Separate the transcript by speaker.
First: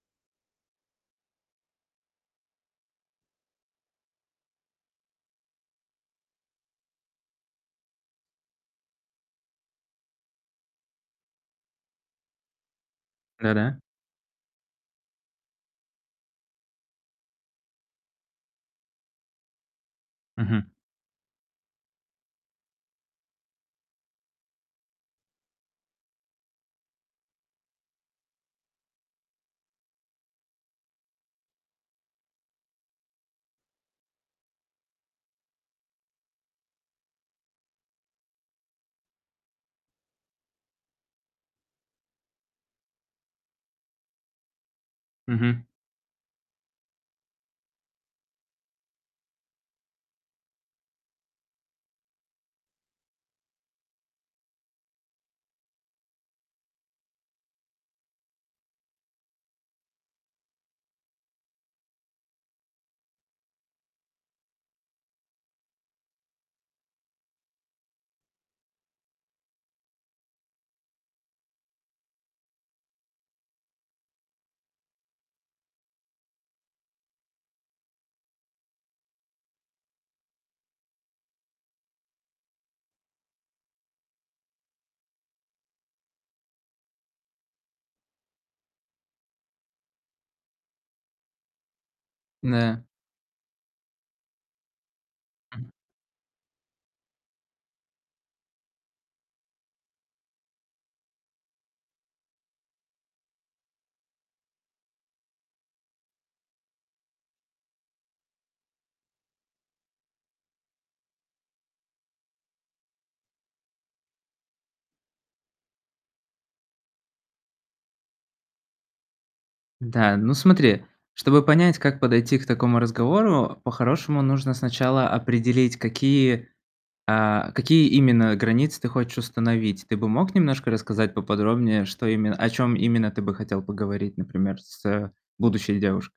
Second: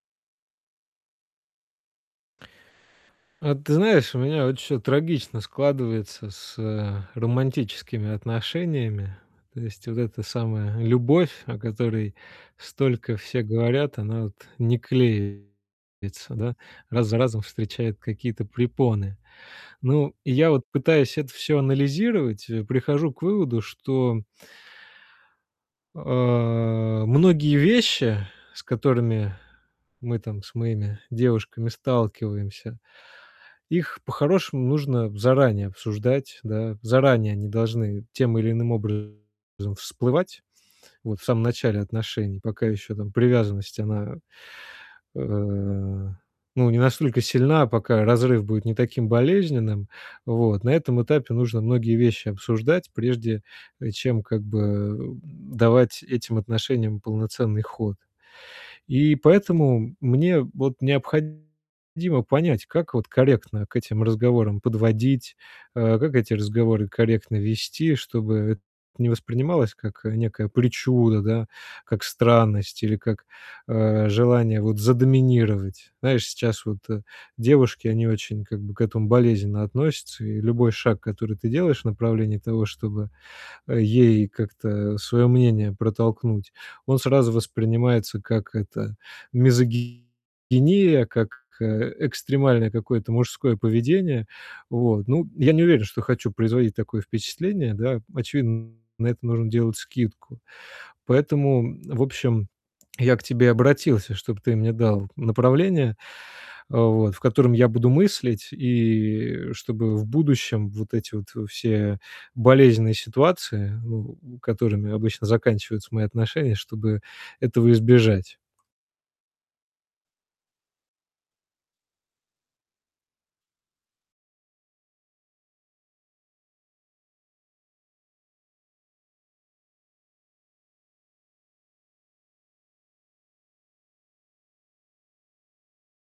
Speaker 1: А ты знаешь, у меня вот всё трагично складывается с, э, романтическими отношениями. То есть, вот эта самая любовь, о которой столько все
Speaker 2: Да-да.
Speaker 1: говорят, она, вот, не клеится, да, раз за разом встречает какие-то препоны. Ну и я вот
Speaker 2: Мгм.
Speaker 1: пытаюсь это всё анализировать, э, прихожу к выводу, что а, многие вещи, с которыми мы там с моими девушками сталкиваемся, их по-хорошему нужно заранее обсуждать, да. Заранее они должны, тем или иным образом, всплывать, вот, в самом начале отношений, пока ещё, там, привязанность, она, э,
Speaker 2: Мгм.
Speaker 1: ну не настолько сильна, пока разрыв будет не таким болезненным. Вот на этом этапе нужно многие вещи обсуждать, прежде, э, чем, как бы, эм, давать этим отношениям полноценный ход. И поэтому, мне вот необходимо понять, как вот корректно к этим разговорам подводить, э, как эти разговоры корректно вести, чтобы это не воспринималось, как, э, некая причуда, да, как странность или как, э, желание, вот, задоминировать. Знаешь, сейчас вот, э, девушки, они очень, как бы, к этому болезненно относятся. И любой шаг, который ты делаешь в направлении того, чтобы, э, ей как-то своё мнение протолкнуть, он сразу воспринимается как это- мизогиния, как, э, экстремальное
Speaker 2: Да.
Speaker 1: какое-то мужское поведение. Вот ну я не уверен, что хочу производить такое впечатление, да? Очевидно, на это нужно делать скидку. Поэтому, м, в общем, я к тебе обратился, чтоб ты мне дал направление, э, вот в котором я буду мыслить. И, э, чтобы в будущем, вот эти вот все болезненные ситуации, ну у которыми обычно заканчиваются мои отношения, чтобы этого избежать.
Speaker 2: Да. Ну смотри. Чтобы понять, как подойти к такому разговору, по-хорошему, нужно сначала определить, какие, а, какие именно границы ты хочешь установить. Ты бы мог немножко рассказать поподробнее, что именно о чем именно ты бы хотел поговорить, например, с, э, будущей девушкой?